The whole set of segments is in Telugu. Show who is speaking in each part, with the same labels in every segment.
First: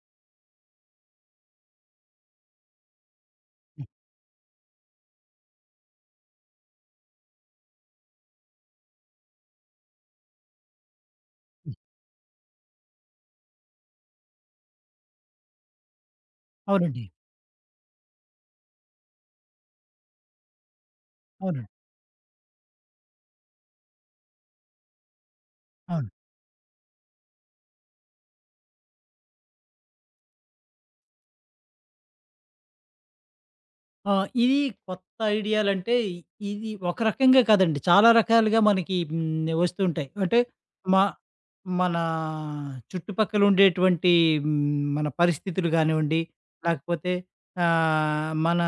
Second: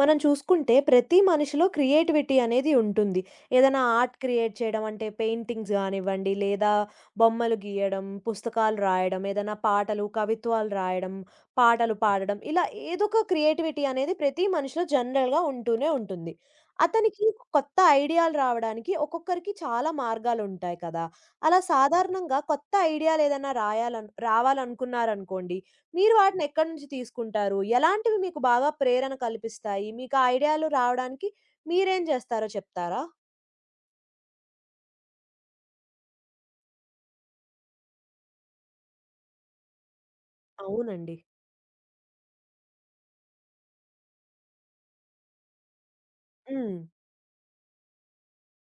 Speaker 1: మనం చూసుకుంటే ప్రతి మనిషిలో క్రియేటివిటీ అనేది ఉంటుంది. ఏదైనా ఆర్ట్ క్రియేట్ చేయడం అంటే పెయింటింగ్స్ గానివ్వండి, లేదా బొమ్మలు గీయడం, పుస్తకాలు రాయడం, ఏదైనా పాటలు, కవిత్వాలు రాయడం, పాటలు పాడడం ఇలా ఏదో ఒక క్రియేటివిటీ అనేది ప్రతి మనిషిలో జనరల్‌గా ఉంటూనే ఉంటుంది.
Speaker 2: అవునండి.
Speaker 1: అతనికి కొత్త ఐడియాలు రావడానికి ఒక్కొక్కరికి చాలా మార్గాలుంటాయి కదా! అలా
Speaker 2: అవునండి.
Speaker 1: సాధారణంగా కొత్త ఐడియాలేదైనా రాయాలను రావాలనుకున్నారనుకోండి,
Speaker 2: అవును.
Speaker 1: మీరు వాటిని ఎక్కడి నుంచి తీసుకుంటారు? ఎలాంటివి మీకు బాగా ప్రేరణ కల్పిస్తాయి? మీకు ఆ ఐడియాలు రావడానికి మీరేం చేస్తారో చెప్తారా?
Speaker 2: ఆహ్, ఇది కొత్త ఐడియాలంటే ఒక రకంగా కాదండి. చాలా రకాలుగా మనకి వస్తుంటాయి. అంటే మ
Speaker 1: అవునండి.
Speaker 2: మన చుట్టుపక్కల ఉండేటువంటి మన పరిస్థితులు గానివ్వండి,
Speaker 1: హ్మ్.
Speaker 2: లేకపోతే మన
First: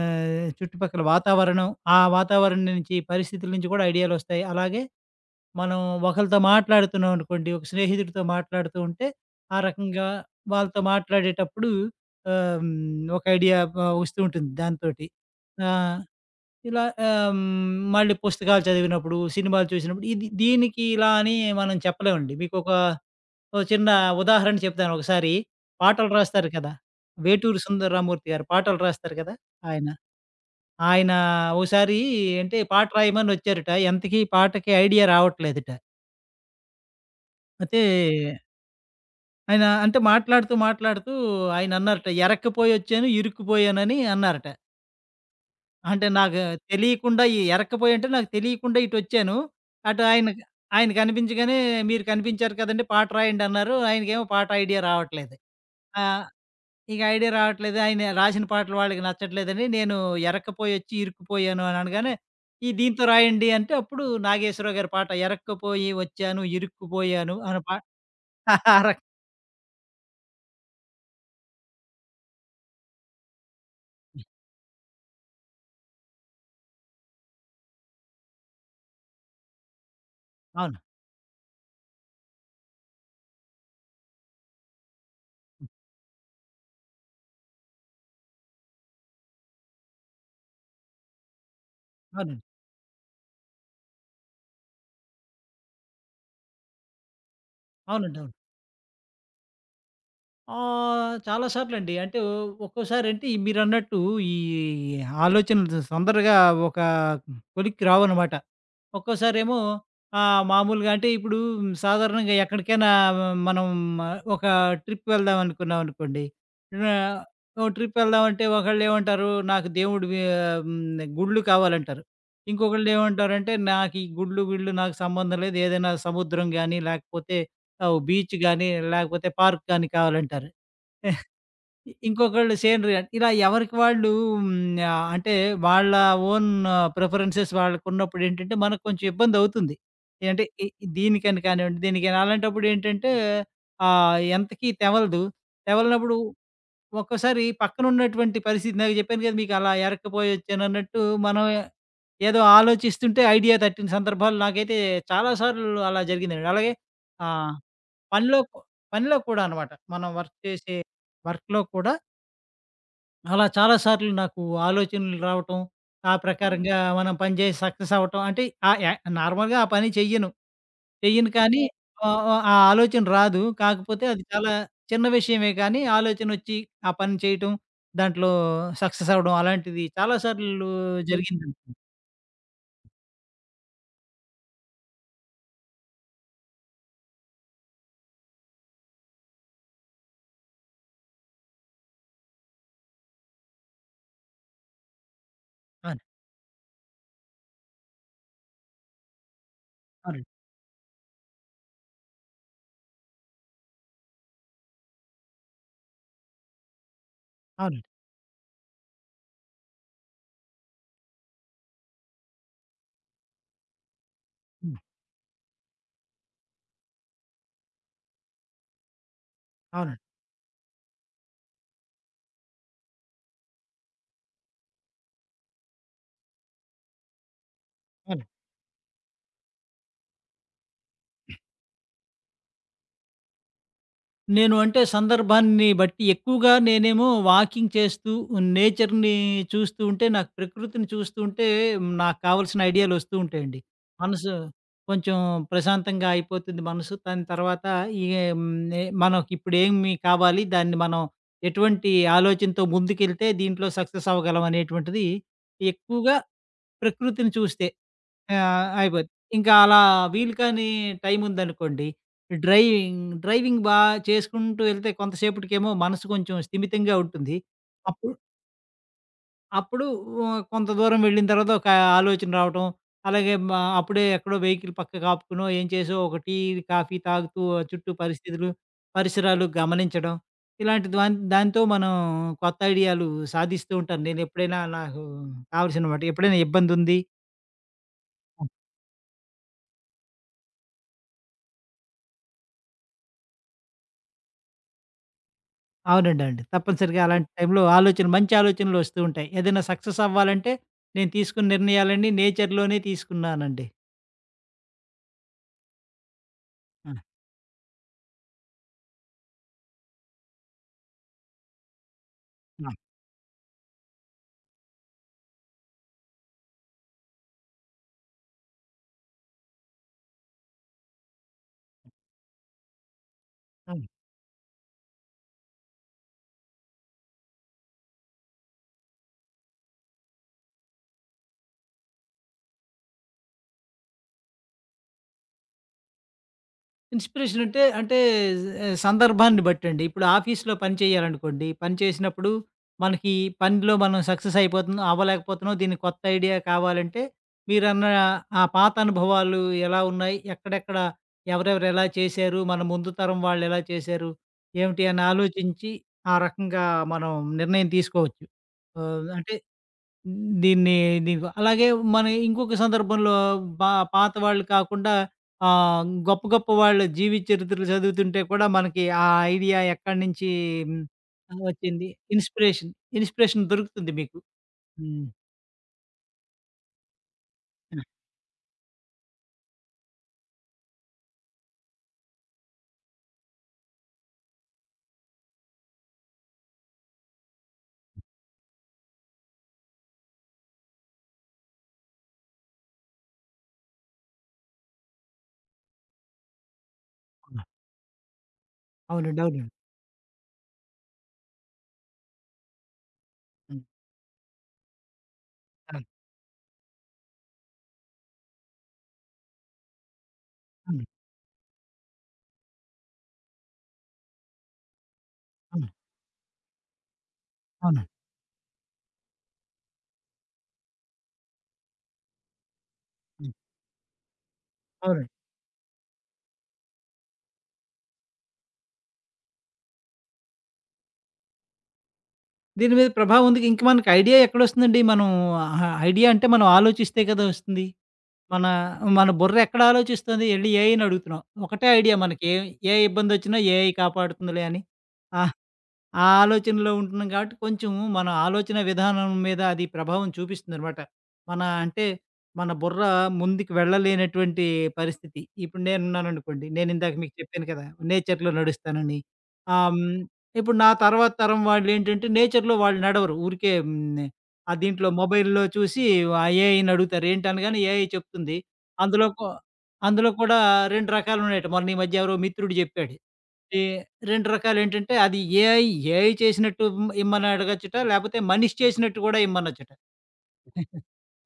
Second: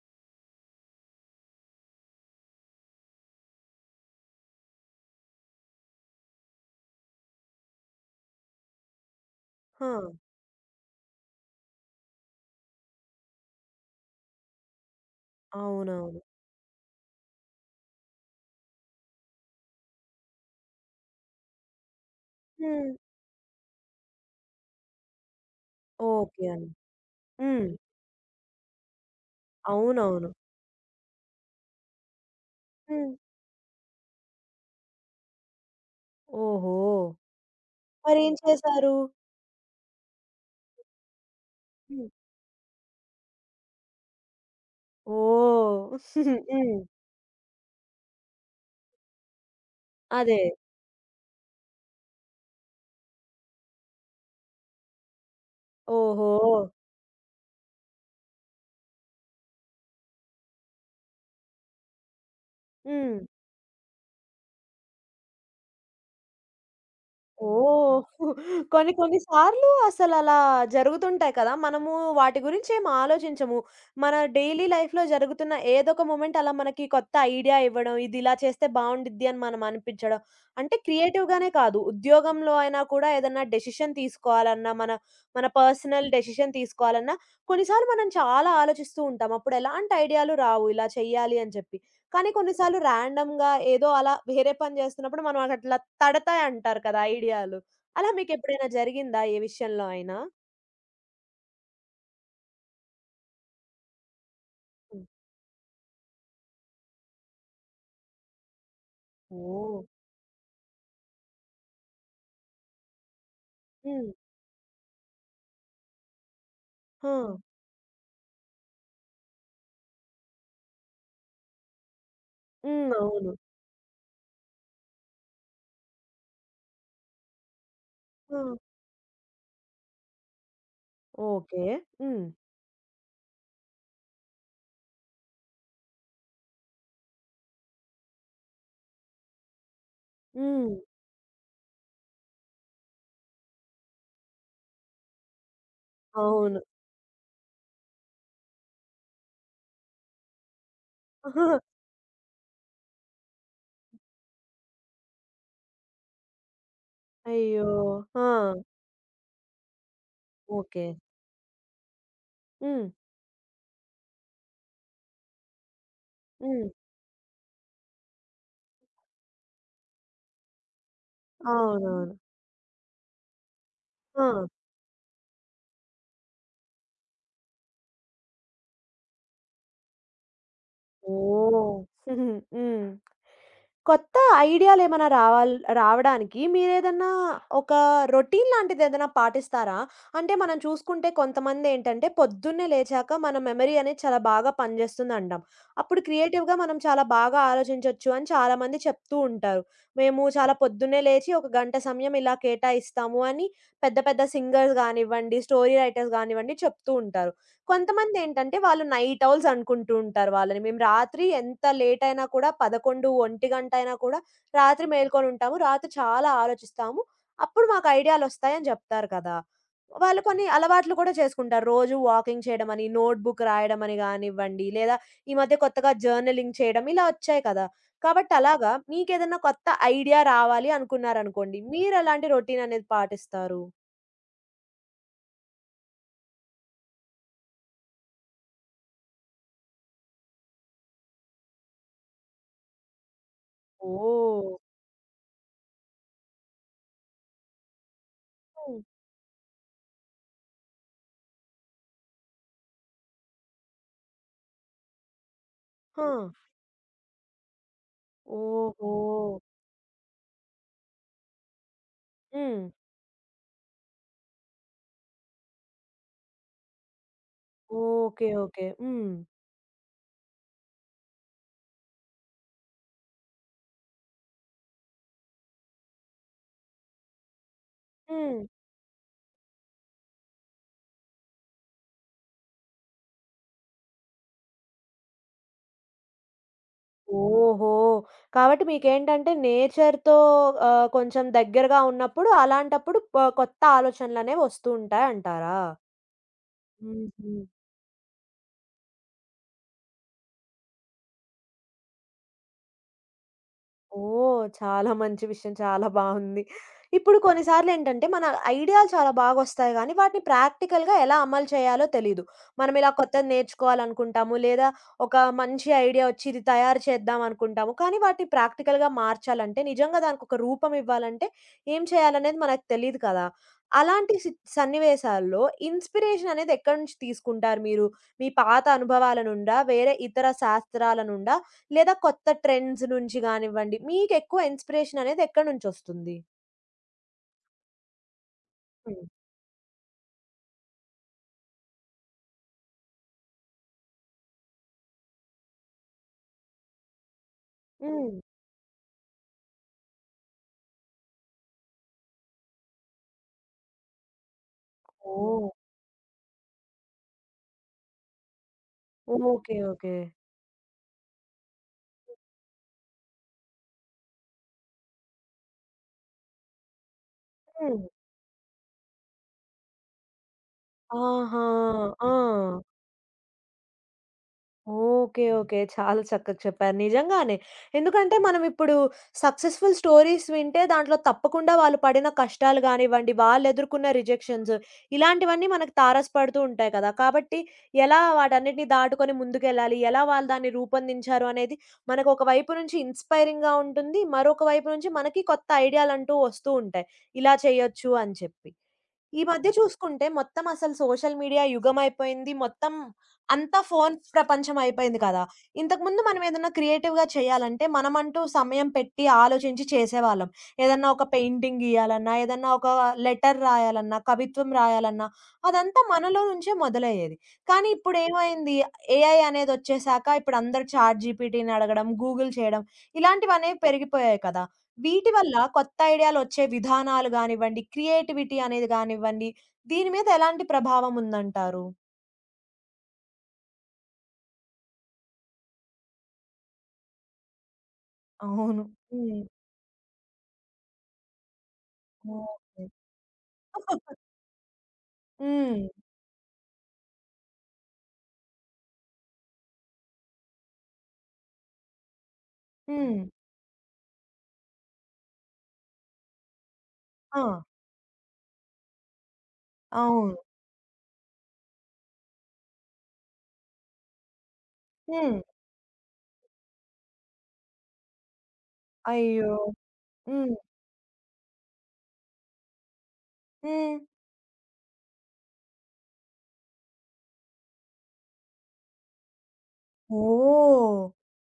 Speaker 2: చుట్టుపక్కల వాతావరణం, ఆ వాతావరణం నుంచి పరిస్థితుల నుంచి కూడా ఐడియాలొస్తాయి. అలాగే మనం ఒకళ్ళతో మాట్లాడుతున్నాం అనుకోండి, ఒక స్నేహితుడితో మాట్లాడుతూ ఉంటే, ఆ
Speaker 1: ఆ!
Speaker 2: రకంగా వాళ్ళతో మాట్లాడేటప్పుడు ఒక ఐడియా వస్తూ ఉంటుంది దాంతోటి. ఆహ్,
Speaker 1: అవునవును.
Speaker 2: ఇలా ఆహ్, హ్మ్, మళ్ళీ పుస్తకాలు చదివినప్పుడు, సినిమాలు చూసినప్పుడు ఇది దీనికి ఇలా అని మనం చెప్పలేమండి. మీకొక
Speaker 1: హ్మ్.
Speaker 2: ఓ చిన్న ఉదాహరణ చెప్తాను. ఒకసారి పాటలు
Speaker 1: ఓకే
Speaker 2: రాస్తారు
Speaker 1: అండి.
Speaker 2: కదా! వేటూరి
Speaker 1: హ్మ్.
Speaker 2: సుందర రామూర్తి గారు పాటలు రాస్తారు కదా! ఆయన.
Speaker 1: అవునవును.
Speaker 2: ఆయన ఓసారి అంటే పాట
Speaker 1: హ్మ్.
Speaker 2: రాయమని వచ్చారట. ఎంతకీ పాటకి ఐడియా రావట్లేదట.
Speaker 1: ఓహో!
Speaker 2: అయితే
Speaker 1: మరేం చేశారు?
Speaker 2: ఆయన అంటే మాట్లాడుతూ, మాట్లాడుతూ
Speaker 1: హ్మ్.
Speaker 2: ఆయనన్నారట, "ఎరక్కపోయొచ్చాను, ఇరుక్కుపోయానని" అన్నారట.
Speaker 1: ఓహ్!
Speaker 2: అంటే నాకు
Speaker 1: హ్మ్.
Speaker 2: తెలియకుండా ఈ ఎరక్కపోయి అంటే నాకు తెలియకుండా ఇటొచ్చాను. అటు ఆయన
Speaker 1: అదే.
Speaker 2: ఆయన కనిపించగానే, "మీరు కనిపించారు కదండీ! పాట రాయండి" అన్నారు. ఆయనకేమో పాట ఐడియా రావట్లేదు. ఆ!
Speaker 1: ఓహో!
Speaker 2: ఇక ఐడియా రావట్లేదు. ఆయన రాసిన పాటలు వాళ్ళకి నచ్చట్లేదని, నేను ఎరక్కపోయొచ్చి ఇరుక్కుపోయాను అని అనగానే, "ఈ దీంతో
Speaker 1: హ్మ్.
Speaker 2: రాయండి" అంటే అప్పుడు నాగేశ్వరరావు గారి పాట, "ఎరక్కపోయి వచ్చాను, ఇరుక్కుపోయాను" అనే పాట
Speaker 1: ఓహ్!
Speaker 2: ఆ!
Speaker 1: కొన్ని
Speaker 2: రకంగా
Speaker 1: కొన్ని సార్లు అసలలా జరుగుతుంటాయి కదా! మనము వాటి గురించి ఏం ఆలోచించము. మన డైలీ లైఫ్‌లో జరుగుతున్న ఏదొక మొమెంట్ అలా మనకి కొత్త ఐడియా ఇవ్వడం, ఇది ఇలా చేస్తే బావుండిద్ది అని మనం అనిపించడం. అంటే
Speaker 2: అవును.
Speaker 1: క్రియేటివ్‌గానే కాదు, ఉద్యోగంలో అయినా కూడా ఏదన్నా డెసిషన్ తీసుకోవాలన్నా, మన మన పర్సనల్ డెసిషన్ తీసుకోవాలన్నా కొన్నిసార్లు మనం చాలా ఆలోచిస్తూ ఉంటాం. అప్పుడు ఎలాంటి ఐడియాలు రావు ఇలా చేయాలి అని చెప్పి. కానీ
Speaker 2: అవును.
Speaker 1: కొన్నిసార్లు ర్యాండమ్‌గా ఏదో అలా వేరే పని చేస్తున్నప్పుడు మనం అట్లా తడతాయి అంటారు కదా ఐడియాలు. అలా
Speaker 2: అవునండి. అవును.
Speaker 1: మీకెప్పుడైనా జరిగిందా ఏ విషయంలో అయినా?
Speaker 2: చాలా సార్లండి. అంటే ఒక్కోసారంటే మీరన్నట్టు ఈ మీరు అన్నట్టు ఈ
Speaker 1: హ్మ్.
Speaker 2: ఆలోచనలు తొందరగా ఒక కొలిక్కి రావనమాట. ఒక్కోసారేమో
Speaker 1: ఓహ్!
Speaker 2: మామూలుగా అంటే ఇప్పుడు సాధారణంగా ఎక్కడికైనా మనం
Speaker 1: హ్మ్.
Speaker 2: ఒక ట్రిప్ వెళ్దాం అనుకున్నాం అనుకోండి.
Speaker 1: ఆ!
Speaker 2: ఆహ్, ఓ ట్రిప్ వెళ్దామంటే ఒకళ్ళేమంటారు, నాకు దేవుడు వి ఆహ్, హ్మ్, గుళ్ళు కావాలంటారు.
Speaker 1: హ్మ్. అవును.
Speaker 2: ఇంకొకళ్ళేమంటారంటే నాకు ఈ గుళ్ళు, గిళ్ళు నాకు సంబంధం లేదు. ఏదైనా సముద్రం గాని, లేకపోతే బీచ్
Speaker 1: ఆ!
Speaker 2: గాని, లేకపోతే పార్క్ గాని కావాలంటారు.
Speaker 1: ఓకే.
Speaker 2: ఇ
Speaker 1: హ్మ్.
Speaker 2: ఇంకొకళ్ళు సేనరీ అంటే ఇలా ఎవరికి వాళ్ళు హ్మ్. అంటే వాళ్ళ ఓన్ ప్రిఫరెన్సెస్ వాళ్ళకున్నప్పుడేంటంటే, మనకు కొంచెం ఇబ్బందవుతుంది. ఏంటే ఇ
Speaker 1: హ్మ్.
Speaker 2: ఇ- దీనికని కానివ్వండి, దీనికని అలాంటప్పుడు ఏంటంటే ఎంతకీ తెవలదు. తెవలనప్పుడు
Speaker 1: అవును.
Speaker 2: ఒక్కోసారి పక్కనున్నటువంటి పరిస్థితి ఇందాక చెప్పాను కదా! మీకు అలా ఎరక్కపోయొచ్చానన్నట్టు మనం ఏదో ఆలోచిస్తుంటే ఐడియా తట్టిన సందర్భాలు నాకైతే చాలా సార్లు అలా జరిగిందండి. అలాగే ఆహ్,
Speaker 1: అయ్యో! ఆ!
Speaker 2: పనిలో పనిలో కూడా అనమాట. మనం
Speaker 1: ఓకే.
Speaker 2: వర్క్‌లో కూడా
Speaker 1: హ్మ్.
Speaker 2: అలా చాలా సార్లు నాకు ఆలోచనలు రావటం, ఆ హ్మ్.
Speaker 1: హ్మ్.
Speaker 2: ప్రకారంగా మనం పని చేసి సక్సెస్ అవ్వటం. అంటే ఆహ్, య నార్మల్‌గా ఆ పని చెయ్యను. చెయ్యను కానీ ఓకే.
Speaker 1: అవునవును.
Speaker 2: ఆహ్, ఆహ్, ఆ ఆలోచన రాదు. కాకపోతే అది
Speaker 1: ఆ!
Speaker 2: చాలా చిన్న విషయమే కానీ ఆలోచనొచ్చి ఆ పని చేయటం, దాంట్లో సక్సెస్ అవ్వడం అలాంటిది చాలా సార్లు జరిగిందండి.
Speaker 1: ఓహ్! హ్మ్. కొత్త ఐడియాలేమైనా రావాల్ రావడానికి మీరేదన్నా ఒక రొటీన్ లాంటిదేదైనా పాటిస్తారా? అంటే మనం చూసుకుంటే కొంతమందేంటంటే పొద్దున్నే లేచాక మన మెమరీ అనేది చాలా బాగా పనిజేస్తుందంటాం.
Speaker 2: అవును.
Speaker 1: అప్పుడు క్రియేటివ్‌గా మనం చాలా బాగా ఆలోచించొచ్చు అని చాలామంది చెప్తూ ఉంటారు. మేము
Speaker 2: అవునండి.
Speaker 1: చాలా పొద్దున్నే లేచి ఒక గంట సమయం ఇలా కేటాయిస్తాము అని పెద్ద పెద్ద సింగర్స్ గానివ్వండి, స్టోరీ రైటర్స్ గానివ్వండి చెప్తూ ఉంటారు.
Speaker 2: అవునండి.
Speaker 1: కొంతమందేంటంటే వాళ్ళు నైట్ ఔల్స్ అనుకుంటూ ఉంటారు వాళ్ళని. మేము రాత్రి ఎంత లేట్ అయినా కూడా 11, 1 గంట అయినా కూడా
Speaker 2: హ్మ్.
Speaker 1: రాత్రి మేల్కొనుంటాము. రాత్రి చాలా ఆలోచిస్తాము. అప్పుడు మాకు ఐడియాలొస్తాయని జెప్తారు కదా!
Speaker 2: అవునండి.
Speaker 1: వాళ్ళు కొన్ని అలవాట్లు కూడా చేసుకుంటారు. రోజు వాకింగ్ చేయడమని, నోట్ బుక్ రాయడమని గానివ్వండి, లేదా ఈ మధ్య కొత్తగా జర్నలింగ్ చేయడం ఇలా ఒచ్చాయి కదా!
Speaker 2: అవును.
Speaker 1: కాబట్టి అలాగా మీకేదన్నా కొత్త ఐడియా రావాలి అనుకున్నారనుకోండి. మీరెలాంటి రొటీననేది పాటిస్తారు?
Speaker 2: నేను అంటే సందర్భాన్ని బట్టి ఎక్కువగా నేనేమో వాకింగ్ చేస్తూ, నేచర్‌ని చూస్తూ ఉంటే, నాకు ప్రకృతిని చూస్తూ ఉంటే, నాకు కావాల్సిన ఐడియాలు వస్తూ ఉంటాయండి. మనసు
Speaker 1: ఓహ్!
Speaker 2: కొంచెం ప్రశాంతంగా అయిపోతుంది మనసు. దాని తర్వాత ఈ హ్మ్,
Speaker 1: హ్మ్.
Speaker 2: మనకిప్పుడు ఏమి కావాలి? దాన్ని మనం ఎటువంటి ఆలోచనతో ముందుకెళ్తే దీంట్లో సక్సెస్ అవ్వగలం అనేటువంటిది
Speaker 1: ఆ!
Speaker 2: ఎక్కువగా ప్రకృతిని చూస్తే. ఆ!
Speaker 1: ఓహో!
Speaker 2: అయిపోద్ది. ఇంకా అలా వీలు కాని టైం ఉందనుకోండి,
Speaker 1: హ్మ్.
Speaker 2: డ్రైవింగ్, డ్రైవింగ్ బా చేసుకుంటూ వెళ్తే కొంతసేపటికేమో మనసు కొంచెం స్థిమితంగా ఉంటుంది. అప్పుడు
Speaker 1: ఓకే. ఓకే. హ్మ్.
Speaker 2: అప్పుడు కొంత దూరం వెళ్ళిన తర్వాత ఒక ఆలోచన రావటం, అలాగే అప్పుడే ఎక్కడో వెహికల్ పక్కకు ఆపుకునో, ఏం చేసో ఒక టీ, కాఫీ తాగుతూ ఆ చుట్టూ
Speaker 1: హ్మ్.
Speaker 2: పరిస్థితులు, పరిసరాలు గమనించడం, ఇలాంటి దాంతో మనం కొత్త ఐడియాలు సాధిస్తూ ఉంటాను. నేనెప్పుడైనా నాకు కావాల్సిన మాట ఎప్పుడైనా ఇబ్బందుంది.
Speaker 1: ఓహో! కాబట్టి మీకేంటంటే నేచర్‌తో కొంచెం దగ్గరగా ఉన్నప్పుడు అలాంటప్పుడు ప కొత్త ఆలోచనలనేవి వస్తూ ఉంటాయంటారా?
Speaker 2: అవునండి. అవునండి. తప్పనిసరిగా అలాంటి
Speaker 1: హుహు.
Speaker 2: టైంలో ఆలోచన మంచి ఆలోచనలు వస్తూ ఉంటాయి. ఏదైనా సక్సెస్ అవ్వాలంటే నేను తీసుకున్న నిర్ణయాలన్నీ నేచర్‌లోనే తీసుకున్నానండి.
Speaker 1: ఓహ్! చాలా మంచి విషయం. చాలా బావుంది.
Speaker 2: ఆ!
Speaker 1: ఇప్పుడు కొన్నిసార్లేంటంటే, మన ఐడియాలు చాలా బాగొస్తాయి గానీ, వాటిని ప్రాక్టికల్‌గా ఎలా అమలు చేయాలో తెలీదు.
Speaker 2: ఆ!
Speaker 1: మనం ఇలా కొత్తది నేర్చుకోవాలనుకుంటాము, లేదా ఒక మంచి ఐడియా ఒచ్చి ఇది తయారు చేద్దాం అనుకుంటాము. కానీ వాటిని ప్రాక్టికల్‌గా మార్చాలంటే, నిజంగా దానికొక రూపం ఇవ్వాలంటే, ఏం చేయాలనేది మనకు తెలీదు కదా!
Speaker 2: ఆ!
Speaker 1: అలాంటి సి సన్నివేశాల్లో ఇన్‌స్పిరేషన్ అనేది ఎక్కడి నుంచి తీసుకుంటారు మీరు? మీ పాత అనుభవాల నుండా? వేరే ఇతర శాస్త్రాల నుండా? లేదా కొత్త ట్రెండ్స్ నుంచి గానివ్వండి, మీకెక్కువ ఇన్‌స్పిరేషన్ అనేది ఎక్కడి నుంచొస్తుంది?
Speaker 2: ఇన్‌స్పిరేషన్ అంటే
Speaker 1: హ్మ్.
Speaker 2: సందర్భాన్ని బట్టండి. ఇప్పుడు ఆఫీస్‌లో పని చేయాలనుకోండి, పని చేసినప్పుడు మనకి పనిలో మనం సక్సెస్ అయిపోతున్నా అవ్వలేకపోతున్నాం, దీనికి కొత్త ఐడియా కావాలంటే మీరన్న
Speaker 1: హ్మ్.
Speaker 2: ఆ పాత అనుభవాలు ఎలా ఉన్నాయి? ఎక్కడెక్కడ, ఎవరెవరు ఎలా చేశారు? మన ముందు తరం వాళ్ళెలా చేశారు? ఏమిటి అని
Speaker 1: ఓహ్!
Speaker 2: ఆలోచించి, ఆ రకంగా మనం నిర్ణయం తీసుకోవచ్చు. ఆహ్, అంటే
Speaker 1: ఓకే. ఓకే.
Speaker 2: హ్మ్. దీన్ని దీనికి అలాగే మన ఇంకొక సందర్భంలో పా పాత వాళ్ళు కాకుండా గొప్ప గొప్ప వాళ్ళ జీవిత చరిత్రలు
Speaker 1: హ్మ్.
Speaker 2: చదువుతుంటే కూడా మనకి ఆ ఐడియా ఎక్కడి నుంచి
Speaker 1: ఆహా!
Speaker 2: వచ్చింది,
Speaker 1: ఆ!
Speaker 2: ఇన్‌స్పిరేషన్, ఇన్‌స్పిరేషన్ దొరుకుతుంది మీకు. హ్మ్.
Speaker 1: ఓకే. ఓకే. చాలా చక్కగా చెప్పారు. నిజంగానే.
Speaker 2: ఆ!
Speaker 1: ఎందుకంటే మనమిప్పుడు సక్సెస్‌ఫుల్ స్టోరీస్ వింటే దాంట్లో తప్పకుండా వాళ్ళు పడిన కష్టాలు గానివ్వండి, వాళ్ళెదుర్కొన్న రిజెక్షన్స్ ఇలాంటివన్నీ మనకు తారసపడుతూ ఉంటాయి కదా! కాబట్టి ఎలా వాటన్నిటిని దాటుకొని ముందుకెళ్ళాలి, ఎలా వాళ్ళు దాన్ని రూపొందించారు అనేది మనకు ఒక వైపు నుంచి ఇన్‌స్పైరింగ్‌గా ఉంటుంది. మరొక వైపు నుంచి మనకి కొత్త ఐడియాలంటూ వస్తూ ఉంటాయి. ఇలా
Speaker 2: ఆ!
Speaker 1: చేయొచ్చు అని చెప్పి.
Speaker 2: అవునండి.
Speaker 1: ఈ
Speaker 2: అవునండి.
Speaker 1: మధ్య చూసుకుంటే మొత్తం అసలు సోషల్ మీడియా యుగమైపోయింది. మొత్తం అంతా
Speaker 2: హ్మ్.
Speaker 1: ఫోను ప్రపంచం అయిపోయింది కదా!
Speaker 2: అవును.
Speaker 1: ఇంతకుముందు మనం ఏదన్నా క్రియేటివ్‌గా చేయాలంటే మనమంటూ సమయం పెట్టి ఆలోచించి చేసేవాళ్ళం.
Speaker 2: అవును.
Speaker 1: ఏదన్నా ఒక పెయింటింగ్ గీయాలన్నా, ఏదన్నా ఒక లెటర్ రాయాలన్నా, కవిత్వం రాయాలన్నా
Speaker 2: అవును.
Speaker 1: అదంతా మనలో నుంచే మొదలయ్యేది. కానీ
Speaker 2: అవునండి.
Speaker 1: ఇప్పుడేమైంది ఏఐ అనేదొచ్చేసాక ఇప్పుడు అందరూ చాట్ జీపీటీని అడగడం, గూగుల్ చేయడం
Speaker 2: హ్మ్.
Speaker 1: ఇలాంటివనేవి పెరిగిపోయాయి కదా! వీటి
Speaker 2: అవునండి.
Speaker 1: వల్ల కొత్త ఐడియాలొచ్చే విధానాలు గానివ్వండి, క్రియేటివిటీ అనేది గానివ్వండి, దీని మీద ఎలాంటి ప్రభావం ఉందంటారు?
Speaker 2: దీని మీద ప్రభావం ఉంది. ఇంక మనకి ఐడియా ఎక్కడొస్తుందండి? మనం ఐడియా అంటే మనం ఆలోచిస్తే కదా! వస్తుంది. మన
Speaker 1: అవును.
Speaker 2: మన
Speaker 1: హ్మ్.
Speaker 2: బుర్ర ఎక్కడ ఆలోచిస్తుంది? ఎళ్లి ఏఐని అడుగుతున్నాం. ఒకటే ఐడియా మనకి ఏ
Speaker 1: ఓకే.
Speaker 2: ఏ ఇబ్బందొచ్చినా ఏఐ కాపాడుతుందిలే అని. ఆ!
Speaker 1: హ్మ్.
Speaker 2: ఆ ఆలోచనలో ఉంటున్నాం కాబట్టి కొంచెం మన ఆలోచన విధానం మీద అది ప్రభావం చూపిస్తుందనమాట. మన అంటే మన బుర్ర
Speaker 1: హ్మ్.
Speaker 2: ముందుకు వెళ్ళలేనటువంటి పరిస్థితి. ఇప్పుడు నేనున్నాననుకోండి. నేనిందాక మీకు
Speaker 1: ఆ!
Speaker 2: చెప్పాను కదా! నేచర్‌లో నడుస్తానని. ఆహ్, హ్మ్,
Speaker 1: అవును.
Speaker 2: ఇప్పుడు నా తర్వాత తరం వాళ్ళేంటంటే నేచర్‌లో వాళ్ళు నడవరు. ఊరికే హ్మ్, ఆ దీంట్లో
Speaker 1: హ్మ్.
Speaker 2: మొబైల్‌లో చూసి ఆ ఏఐని అడుగుతారు. ఏంటనగానే ఏఐ చెప్తుంది. అందులో కూ
Speaker 1: అయ్యో!
Speaker 2: అందులో
Speaker 1: హ్మ్.
Speaker 2: కూడా 2 రకాలున్నాయట. మొన్న ఈ మధ్య ఎవరో మిత్రుడు జెప్పాడు. ఈ
Speaker 1: హ్మ్.
Speaker 2: 2 రకాలేంటంటే, అది ఏఐ చేసినట్టు ఇమ్మని అడగొచ్చుట, లేపోతే మనిషి చేసినట్టు గూడా ఇమ్మనొచ్చుట.
Speaker 1: ఓహ్!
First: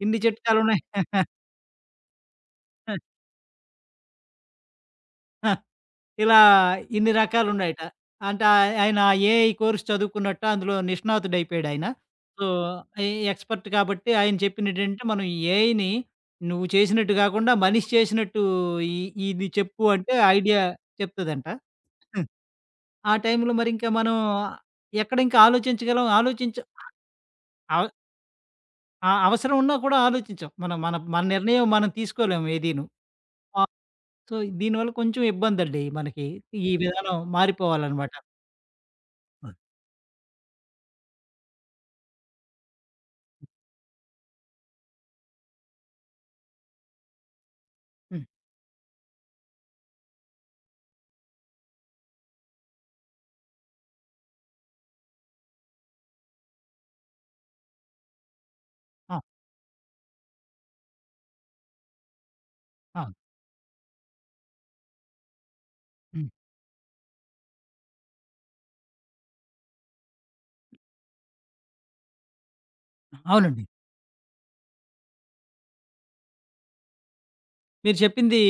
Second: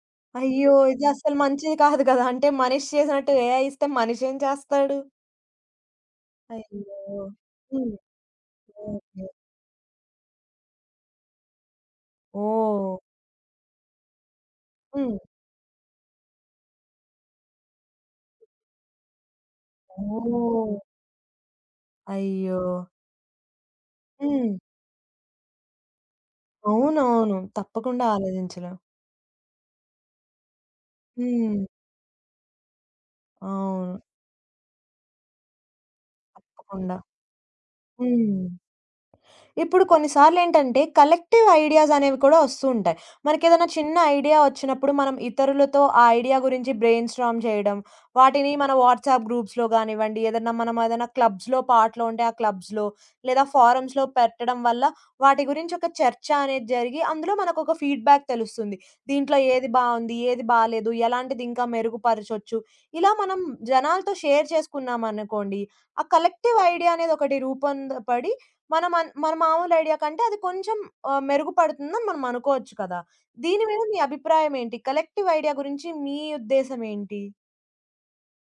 Speaker 2: ఇన్ని
Speaker 1: అయ్యో!
Speaker 2: చిట్కాలున్నాయి.
Speaker 1: ఇది అసలు మంచిది కాదు కదా! అంటే మనిషి చేసినట్టు ఏఐ ఇస్తే మనిషేం చేస్తాడు?
Speaker 2: ఇలా ఇన్ని
Speaker 1: అయ్యో!
Speaker 2: రకాలున్నాయట.
Speaker 1: హ్మ్.
Speaker 2: అంటే ఆయన
Speaker 1: ఓకే.
Speaker 2: ఏఐ కోర్స్ చదువుకున్నట్ట, అందులో నిష్ణాతుడయిపోయాడాయన. సో,
Speaker 1: ఓహ్!
Speaker 2: ఎ ఎక్స్‌పర్ట్ కాబట్టి ఆయన చెప్పినటేంటంటే,
Speaker 1: హ్మ్.
Speaker 2: మనం ఏఐని నువ్వు చేసినట్టు గాకుండా, మనిషి చేసినట్టు ఇ ఇది చెప్పు అంటే ఐడియా
Speaker 1: ఓహ్!
Speaker 2: చెప్తదంట.
Speaker 1: అయ్యో!
Speaker 2: ఆ టైంలో మరింకా మనం
Speaker 1: హ్మ్.
Speaker 2: ఎక్కడింకా ఆలోచించగలం. ఆలోచించ
Speaker 1: అవునవును.
Speaker 2: అవ
Speaker 1: తప్పకుండా ఆలోచించలేం.
Speaker 2: ఆ! అవసరం ఉన్నా కూడా ఆలోచించం. మనం మన మన
Speaker 1: హ్మ్.
Speaker 2: నిర్ణయం మనం తీసుకోలేము ఏదీను. ఆ!
Speaker 1: అవును.
Speaker 2: సో, దీనివల్ల కొంచెం ఇబ్బందండి మనకి. ఈ
Speaker 1: తప్పకుండా.
Speaker 2: విధానం మారిపోవాలనమాట.
Speaker 1: హ్మ్.
Speaker 2: అవును.
Speaker 1: ఇప్పుడు కొన్నిసార్లేంటంటే, కలెక్టివ్ ఐడియాస్ అనేవి కూడా వస్తూ ఉంటాయి. మనకేదైనా చిన్న ఐడియా వచ్చినప్పుడు మనం ఇతరులతో ఆ ఐడియా గురించి బ్రెయిన్ స్టార్మ్ చేయడం,
Speaker 2: హ్మ్.
Speaker 1: వాటిని మన వాట్సాప్ గ్రూప్స్‌లో గానివ్వండి, ఏదన్నా మనం ఏదైనా క్లబ్స్‌లో పాటలు ఉంటే ఆ క్లబ్స్‌లో, లేదా ఫారమ్స్‌లో పెట్టడం వల్ల వాటి గురించి ఒక చర్చ అనేది జరిగి, అందులో మనకొక ఫీడ్‌బ్యాక్ తెలుస్తుంది.
Speaker 2: ఆ!
Speaker 1: దీంట్లో ఏది బావుంది, ఏది బాలేదు, ఎలాంటిది ఇంకా మెరుగుపరచొచ్చు,
Speaker 2: ఆ!
Speaker 1: ఇలా మనం జనాలతో షేర్ చేసుకున్నామనుకోండి, ఆ
Speaker 2: హ్మ్.
Speaker 1: కలెక్టివ్ ఐడియా అనేది ఒకటి రూపొందపడి మనం అన్ మన మామూలు ఐడియా కంటే అది కొంచెం మెరుగుపడుతుందని మనం అనుకోవచ్చు కదా! దీని
Speaker 2: అవునండి.
Speaker 1: మీద మీ అభిప్రాయం ఏంటి? కలెక్టివ్ ఐడియా గురించి మీ ఉద్దేశం ఏంటి?
Speaker 2: మీరు చెప్పింది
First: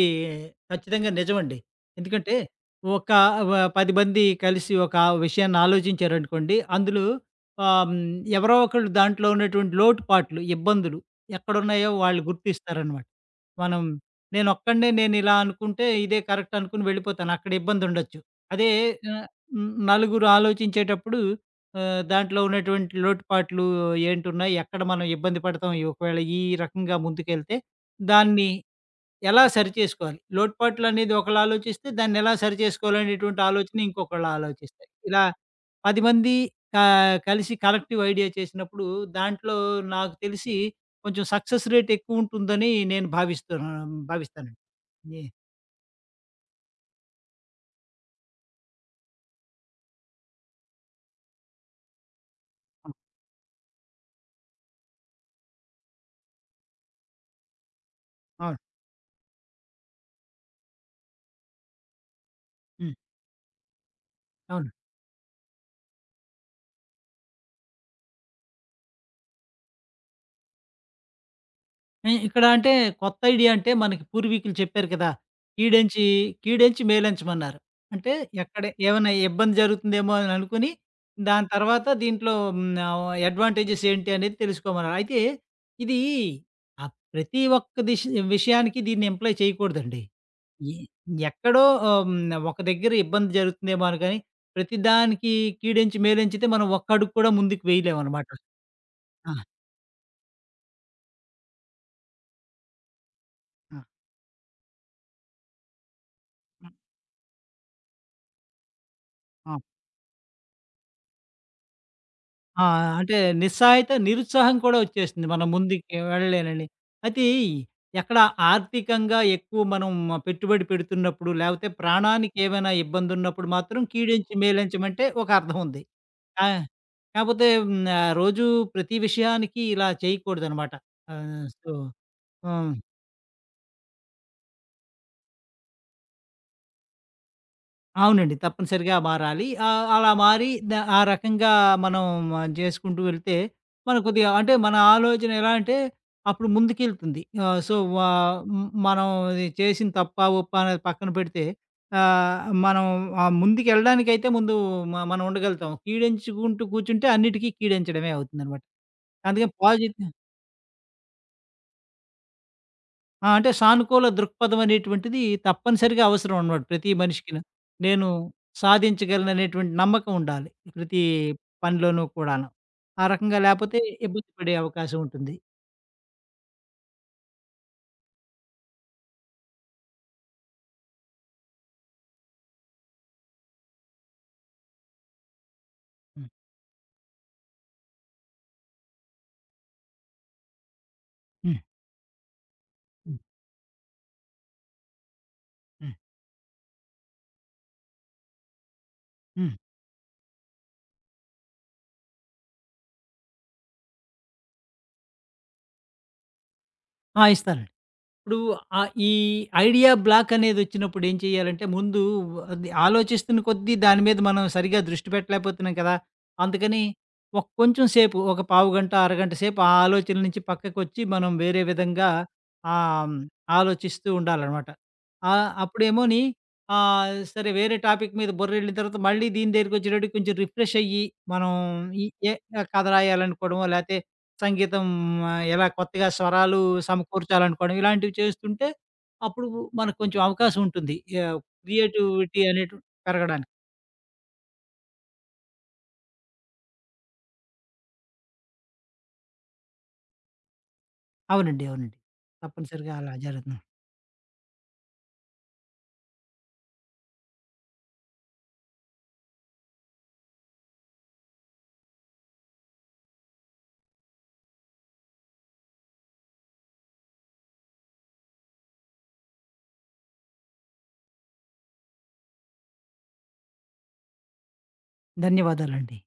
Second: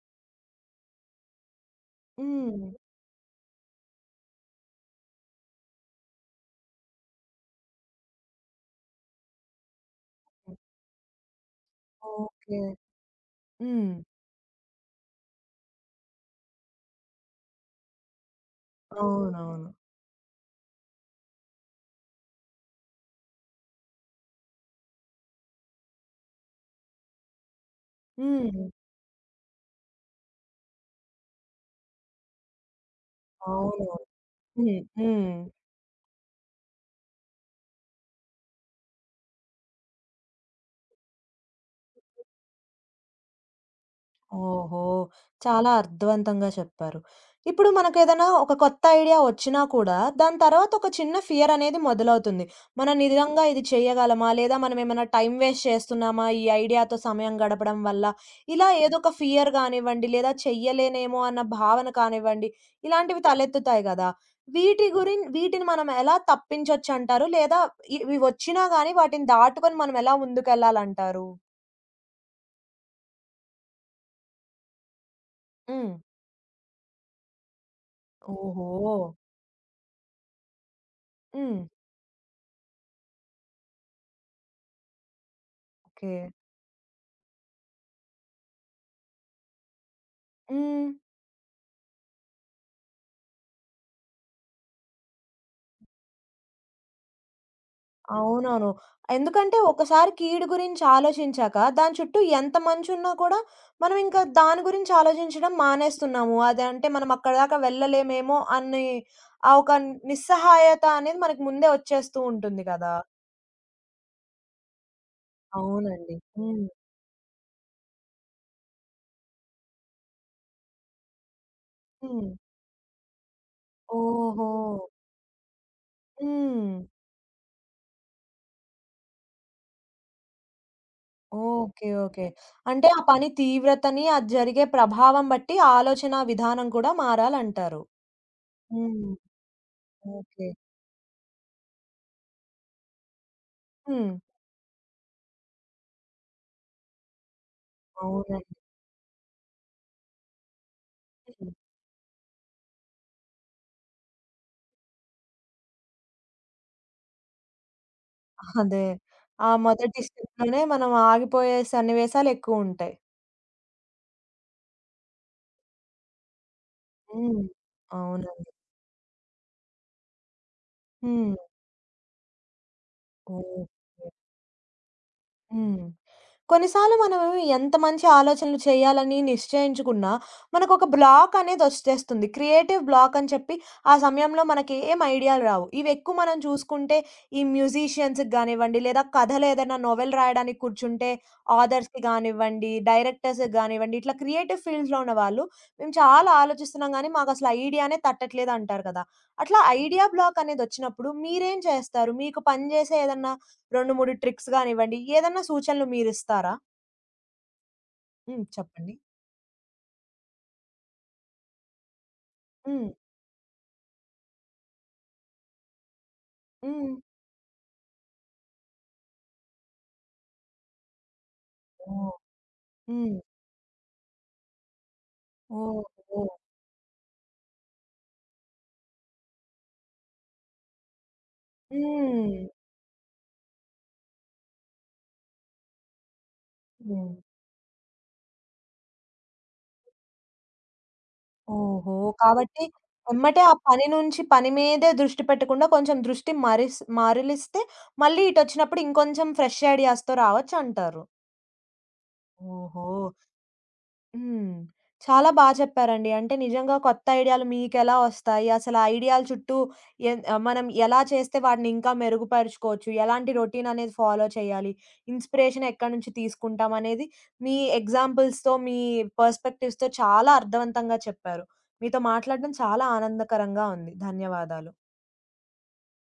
Speaker 2: ఖచ్చితంగా నిజమండి. ఎందుకంటే
Speaker 1: హ్మ్.
Speaker 2: ఒక 10 మంది కలిసి ఒక విషయాన్ని ఆలోచించారనుకోండి, అందులో ఆహ్, హ్మ్, ఎవరో ఒకళ్ళు దాంట్లో ఉన్నటువంటి లోటుపాట్లు, ఇబ్బందులు ఎక్కడున్నాయో వాళ్ళు
Speaker 1: ఓకే.
Speaker 2: గుర్తిస్తారనమాట. మనం
Speaker 1: హ్మ్.
Speaker 2: నేనొక్కడినే నేనిలా అనుకుంటే ఇదే కరెక్ట్ అనుకుని వెళ్ళిపోతాను. అక్కడ ఇబ్బందుండొచ్చు. అదే ఆహ్,
Speaker 1: అవునవును.
Speaker 2: నలుగురు ఆలోచించేటప్పుడు దాంట్లో ఉన్నటువంటి లోటుపాట్లు ఏంటున్నాయి, ఎక్కడ మనం ఇబ్బంది పడతాం, ఈ ఒకవేళ ఈ రకంగా ముందుకెళ్తే దాన్ని
Speaker 1: హ్మ్.
Speaker 2: ఎలా సరిచేసుకోవాలి? లోటుపాట్లనేది ఒకళ్ళాలోచిస్తే, దాన్నెలా సరిచేసుకోవాలనేటువంటి ఆలోచన
Speaker 1: అవునవును.
Speaker 2: ఇంకొకళ్ళు
Speaker 1: హ్మ్.
Speaker 2: ఆలోచిస్తారు. ఇలా
Speaker 1: హ్మ్.
Speaker 2: 10 మంది కలిసి కలెక్టివ్ ఐడియా చేసినప్పుడు, దాంట్లో నాకు తెలిసి కొంచెం సక్సెస్ రేట్ ఎక్కువుంటుందని నేను భావిస్తానండి.
Speaker 1: ఓహో!
Speaker 2: ఏ
Speaker 1: చాలా అర్థవంతంగా చెప్పారు. ఇప్పుడు మనకేదైనా ఒక కొత్త ఐడియా వచ్చినా కూడా, దాని తర్వాత ఒక చిన్న ఫియర్ అనేది మొదలవుతుంది. మనం
Speaker 2: అవును.
Speaker 1: నిజంగా ఇది చేయగలమా? లేదా మనమేమన్నా టైమ్ వేస్ట్ చేస్తున్నామా? ఈ ఐడియాతో సమయం గడపడం వల్ల?
Speaker 2: అవును.
Speaker 1: ఇలా ఏదో ఒక ఫియర్ కానివ్వండి, లేదా చెయ్యలేనేమో అన్న భావన కానివ్వండి,
Speaker 2: హ్మ్.
Speaker 1: ఇలాంటివి తలెత్తుతాయి కదా!
Speaker 2: అవును.
Speaker 1: వీటి గురిన్ వీటిని మనం ఎలా తప్పించొచ్చంటారు? లేదా ఇవి వచ్చినా గానీ వాటిని దాటుకొని మనం ఎలా ముందుకెళ్ళాలంటారు?
Speaker 2: ఇక్కడ అంటే కొత్త ఐడియా అంటే మనకి పూర్వీకులు చెప్పారు కదా!
Speaker 1: హ్మ్.
Speaker 2: కీడెంచి, కీడెంచి మేలెంచమన్నారు. అంటే ఎక్కడ
Speaker 1: ఓహో!
Speaker 2: ఏమైనా ఇబ్బంది జరుగుతుందేమో అని అనుకుని, దాని
Speaker 1: హ్మ్.
Speaker 2: తర్వాత దీంట్లో అడ్వాంటేజెస్ ఏంటి అనేది తెలుసుకోమన్నారు. అయితే ఇది
Speaker 1: ఓకే.
Speaker 2: ప్రతి ఒక్క విషయానికి దీన్ని ఎంప్లాయ్ చేయకూడదండి. ఎ
Speaker 1: హ్మ్.
Speaker 2: ఎక్కడో ఆహ్, హ్మ్. ఒక దగ్గర ఇబ్బంది జరుగుతుందేమో అని కానీ, ప్రతిదానికి కీడెంచి మేలెంచితే మనం ఒక్క అడుగు కూడా ముందుకు వేయలేమనమాట.
Speaker 1: అవునవును.
Speaker 2: ఆ!
Speaker 1: ఎందుకంటే ఒకసారి కీడు గురించి ఆలోచించాక దాని చుట్టూ ఎంత మంచున్నా కూడా
Speaker 2: ఆ!
Speaker 1: మనం ఇంకా దాని గురించి ఆలోచించడం మానేస్తున్నాము. అదంటే మనం అక్కడి దాకా వెళ్ళలేమేమో అని ఆ
Speaker 2: ఆ!
Speaker 1: ఒక నిస్సహాయత అనేది మనకు ముందే వచ్చేస్తూ ఉంటుంది
Speaker 2: ఆ!
Speaker 1: కదా!
Speaker 2: అంటే నిస్సహాయత, నిరుత్సాహం కూడా వచ్చేస్తుంది. మనం ముందుకి
Speaker 1: అవునండి. హ్మ్.
Speaker 2: వెళ్ళలేనని. అయితే ఎక్కడ ఆర్థికంగా ఎక్కువ మనం పెట్టుబడి పెడుతున్నప్పుడు, లేకపోతే
Speaker 1: హ్మ్.
Speaker 2: ప్రాణానికి ఏమైనా ఇబ్బందున్నప్పుడు మాత్రం కీడించి
Speaker 1: ఓహో!
Speaker 2: మేలెంచమంటే ఒక అర్థం ఉంది. ఆ!
Speaker 1: హ్మ్.
Speaker 2: కాకపోతే రోజూ ప్రతి విషయానికి ఇలా చేయకూడదనమాట. So,
Speaker 1: okay. ఓకే.
Speaker 2: హ్మ్.
Speaker 1: అంటే ఆ పని తీవ్రతని, అది జరిగే ప్రభావం బట్టి ఆలోచనా విధానం కూడా మారాలంటారు.
Speaker 2: అవునండి. తప్పనిసరిగా
Speaker 1: హ్మ్.
Speaker 2: మారాలి. ఆహ్, అలా
Speaker 1: ఓకే.
Speaker 2: మారి ద ఆ రకంగా మనం జేసుకుంటూ వెళ్తే, మనం
Speaker 1: హ్మ్.
Speaker 2: కొద్దిగా అంటే మన ఆలోచన ఎలా అంటే, అప్పుడు ముందుకెళ్తుంది. ఆహ్, సో, వా
Speaker 1: అవునండి.
Speaker 2: హ్మ్, మనం ఇది చేసిన తప్పా, ఒప్పా అనేది పక్కన పెడితే, ఆహ్, మనం ముందుకెళ్ళడానికైతే ముందు మనం ఉండగలుగుతాం. కీడెంచుకుంటూ కూర్చుంటే అన్నిటికీ కీడెంచడమే అవుతుందనమాట.
Speaker 1: అదే. ఆ
Speaker 2: అందుకని
Speaker 1: మొదటి స్టెప్‌లోనే మనం ఆగిపోయే సన్నివేశాలెక్కువుంటాయి.
Speaker 2: ఆ! అంటే సానుకూల దృక్పథం అనేటువంటిది తప్పనిసరిగా అవసరం అన్నమాట ప్రతి మనిషికిను.
Speaker 1: హ్మ్.
Speaker 2: నేను
Speaker 1: అవునండి.
Speaker 2: సాధించగలననేటువంటి నమ్మకం ఉండాలి. ప్రతి
Speaker 1: హ్మ్.
Speaker 2: పనిలోనూ కూడాను. ఆ రకంగా
Speaker 1: ఓకే.
Speaker 2: లేపోతే ఇబ్బంది పడే అవకాశం ఉంటుంది.
Speaker 1: హ్మ్. కొన్నిసార్లు మనమేమో ఎంత మంచి ఆలోచనలు చేయాలని నిశ్చయించుకున్నా, మనకొక బ్లాక్ అనేదొచ్చేస్తుంది. క్రియేటివ్ బ్లాక్ అని చెప్పి ఆ సమయంలో మనకి ఏం ఐడియాలు రావు. ఇవెక్కువ
Speaker 2: హ్మ్.
Speaker 1: మనం చూసుకుంటే ఈ మ్యూజిషియన్స్‌కి గానివ్వండి, లేదా కథలేదైనా నోవెల్ రాయడానికి కూర్చుంటే
Speaker 2: హ్మ్.
Speaker 1: ఆథర్స్‌కి గానివ్వండి,
Speaker 2: హ్మ్.
Speaker 1: డైరెక్టర్స్‌కి గానివ్వండి, ఇట్లా క్రియేటివ్ ఫీల్డ్స్‌లో ఉన్నవాళ్ళు, మేము
Speaker 2: హ్మ్.
Speaker 1: చాలా ఆలోచిస్తున్నాం గానీ, మాకసలు ఐడియానే తట్టట్లేదంటారు కదా!
Speaker 2: హ్మ్.
Speaker 1: అట్లా ఐడియా బ్లాక్ అనేదొచ్చినప్పుడు మీరేం చేస్తారు? మీకు పని చేసే ఏదన్నా 2, 3 ట్రిక్స్ గానివ్వండి, ఏదన్నా సూచనలు మీరిస్తారా?
Speaker 2: ఆ! ఇస్తానండి. ఇప్పుడు
Speaker 1: హ్మ్.
Speaker 2: ఆహ్,
Speaker 1: చెప్పండి.
Speaker 2: ఈ ఐడియా బ్లాక్ అనేదొచ్చినప్పుడు ఏం చేయాలంటే, ముందు అది
Speaker 1: హ్మ్.
Speaker 2: ఆలోచిస్తున్న కొద్దీ దాని మీద మనం సరిగ్గా దృష్టి పెట్టలేకపోతున్నాం కదా! అందుకని
Speaker 1: హ్మ్.
Speaker 2: కొంచెం సేపు ఒక పావుగంట, అరగంట సేపు ఆ ఆలోచన నుంచి పక్కకొచ్చి మనం వేరే విధంగా
Speaker 1: ఓహ్!
Speaker 2: ఆహ్, హ్మ్,
Speaker 1: హ్మ్.
Speaker 2: ఆలోచిస్తూ ఉండాలనమాట. ఆహ్, అప్పుడేమోని
Speaker 1: ఓహో!
Speaker 2: సరే వేరే టాపిక్ మీద బుర్రెళ్ళిన తర్వాత మళ్ళీ దీని దగ్గరికొచ్చేటప్పటికి కొంచెం రిఫ్రెష్ అయ్యి, మనం ఈ
Speaker 1: హ్మ్.
Speaker 2: ఏ కథ రాయాలనుకోవడమో లేతే సంగీతం ఎలా కొత్తగా స్వరాలు
Speaker 1: హ్మ్.
Speaker 2: సమకూర్చాలనుకోవడం ఇలాంటివి చేస్తుంటే, అప్పుడు మనకు కొంచెం అవకాశం ఉంటుంది.
Speaker 1: ఓహో!
Speaker 2: క్రియేటివిటీ
Speaker 1: కాబట్టి ఎమ్మటే
Speaker 2: పెరగడానికి.
Speaker 1: ఆ పని నుంచి పని మీదే దృష్టి పెట్టకుండా కొంచెం దృష్టి మరిస్ మరలిస్తే మళ్ళీ ఇటొచ్చినప్పుడు ఇంకొంచెం ఫ్రెష్ ఐడియాస్‌తో రావచ్చంటారు.
Speaker 2: అవునండి. అవునండి.
Speaker 1: ఓహో!
Speaker 2: తప్పనిసరిగా అలా జరుగుతుంది.
Speaker 1: హ్మ్. చాలా బా చెప్పారండి. అంటే నిజంగా కొత్త ఐడియాలు మీకెలా వస్తాయి? అసలు ఆ ఐడియాల చుట్టూ ఎన్ మనం ఎలా చేస్తే వాటిని ఇంకా మెరుగుపరుచుకోవచ్చు? ఎలాంటి రొటీన్ అనేది ఫాలో చేయాలి? ఇన్‌స్పిరేషన్ ఎక్కడి నుంచి తీసుకుంటాం? అనేది మీ ఎగ్జాంపుల్స్‌తో, మీ పర్స్‌పెక్టివ్స్‌తో చాలా అర్థవంతంగా చెప్పారు. మీతో మాట్లాడడం చాలా ఆనందకరంగా ఉంది. ధన్యవాదాలు.
Speaker 2: ధన్యవాదాలండి.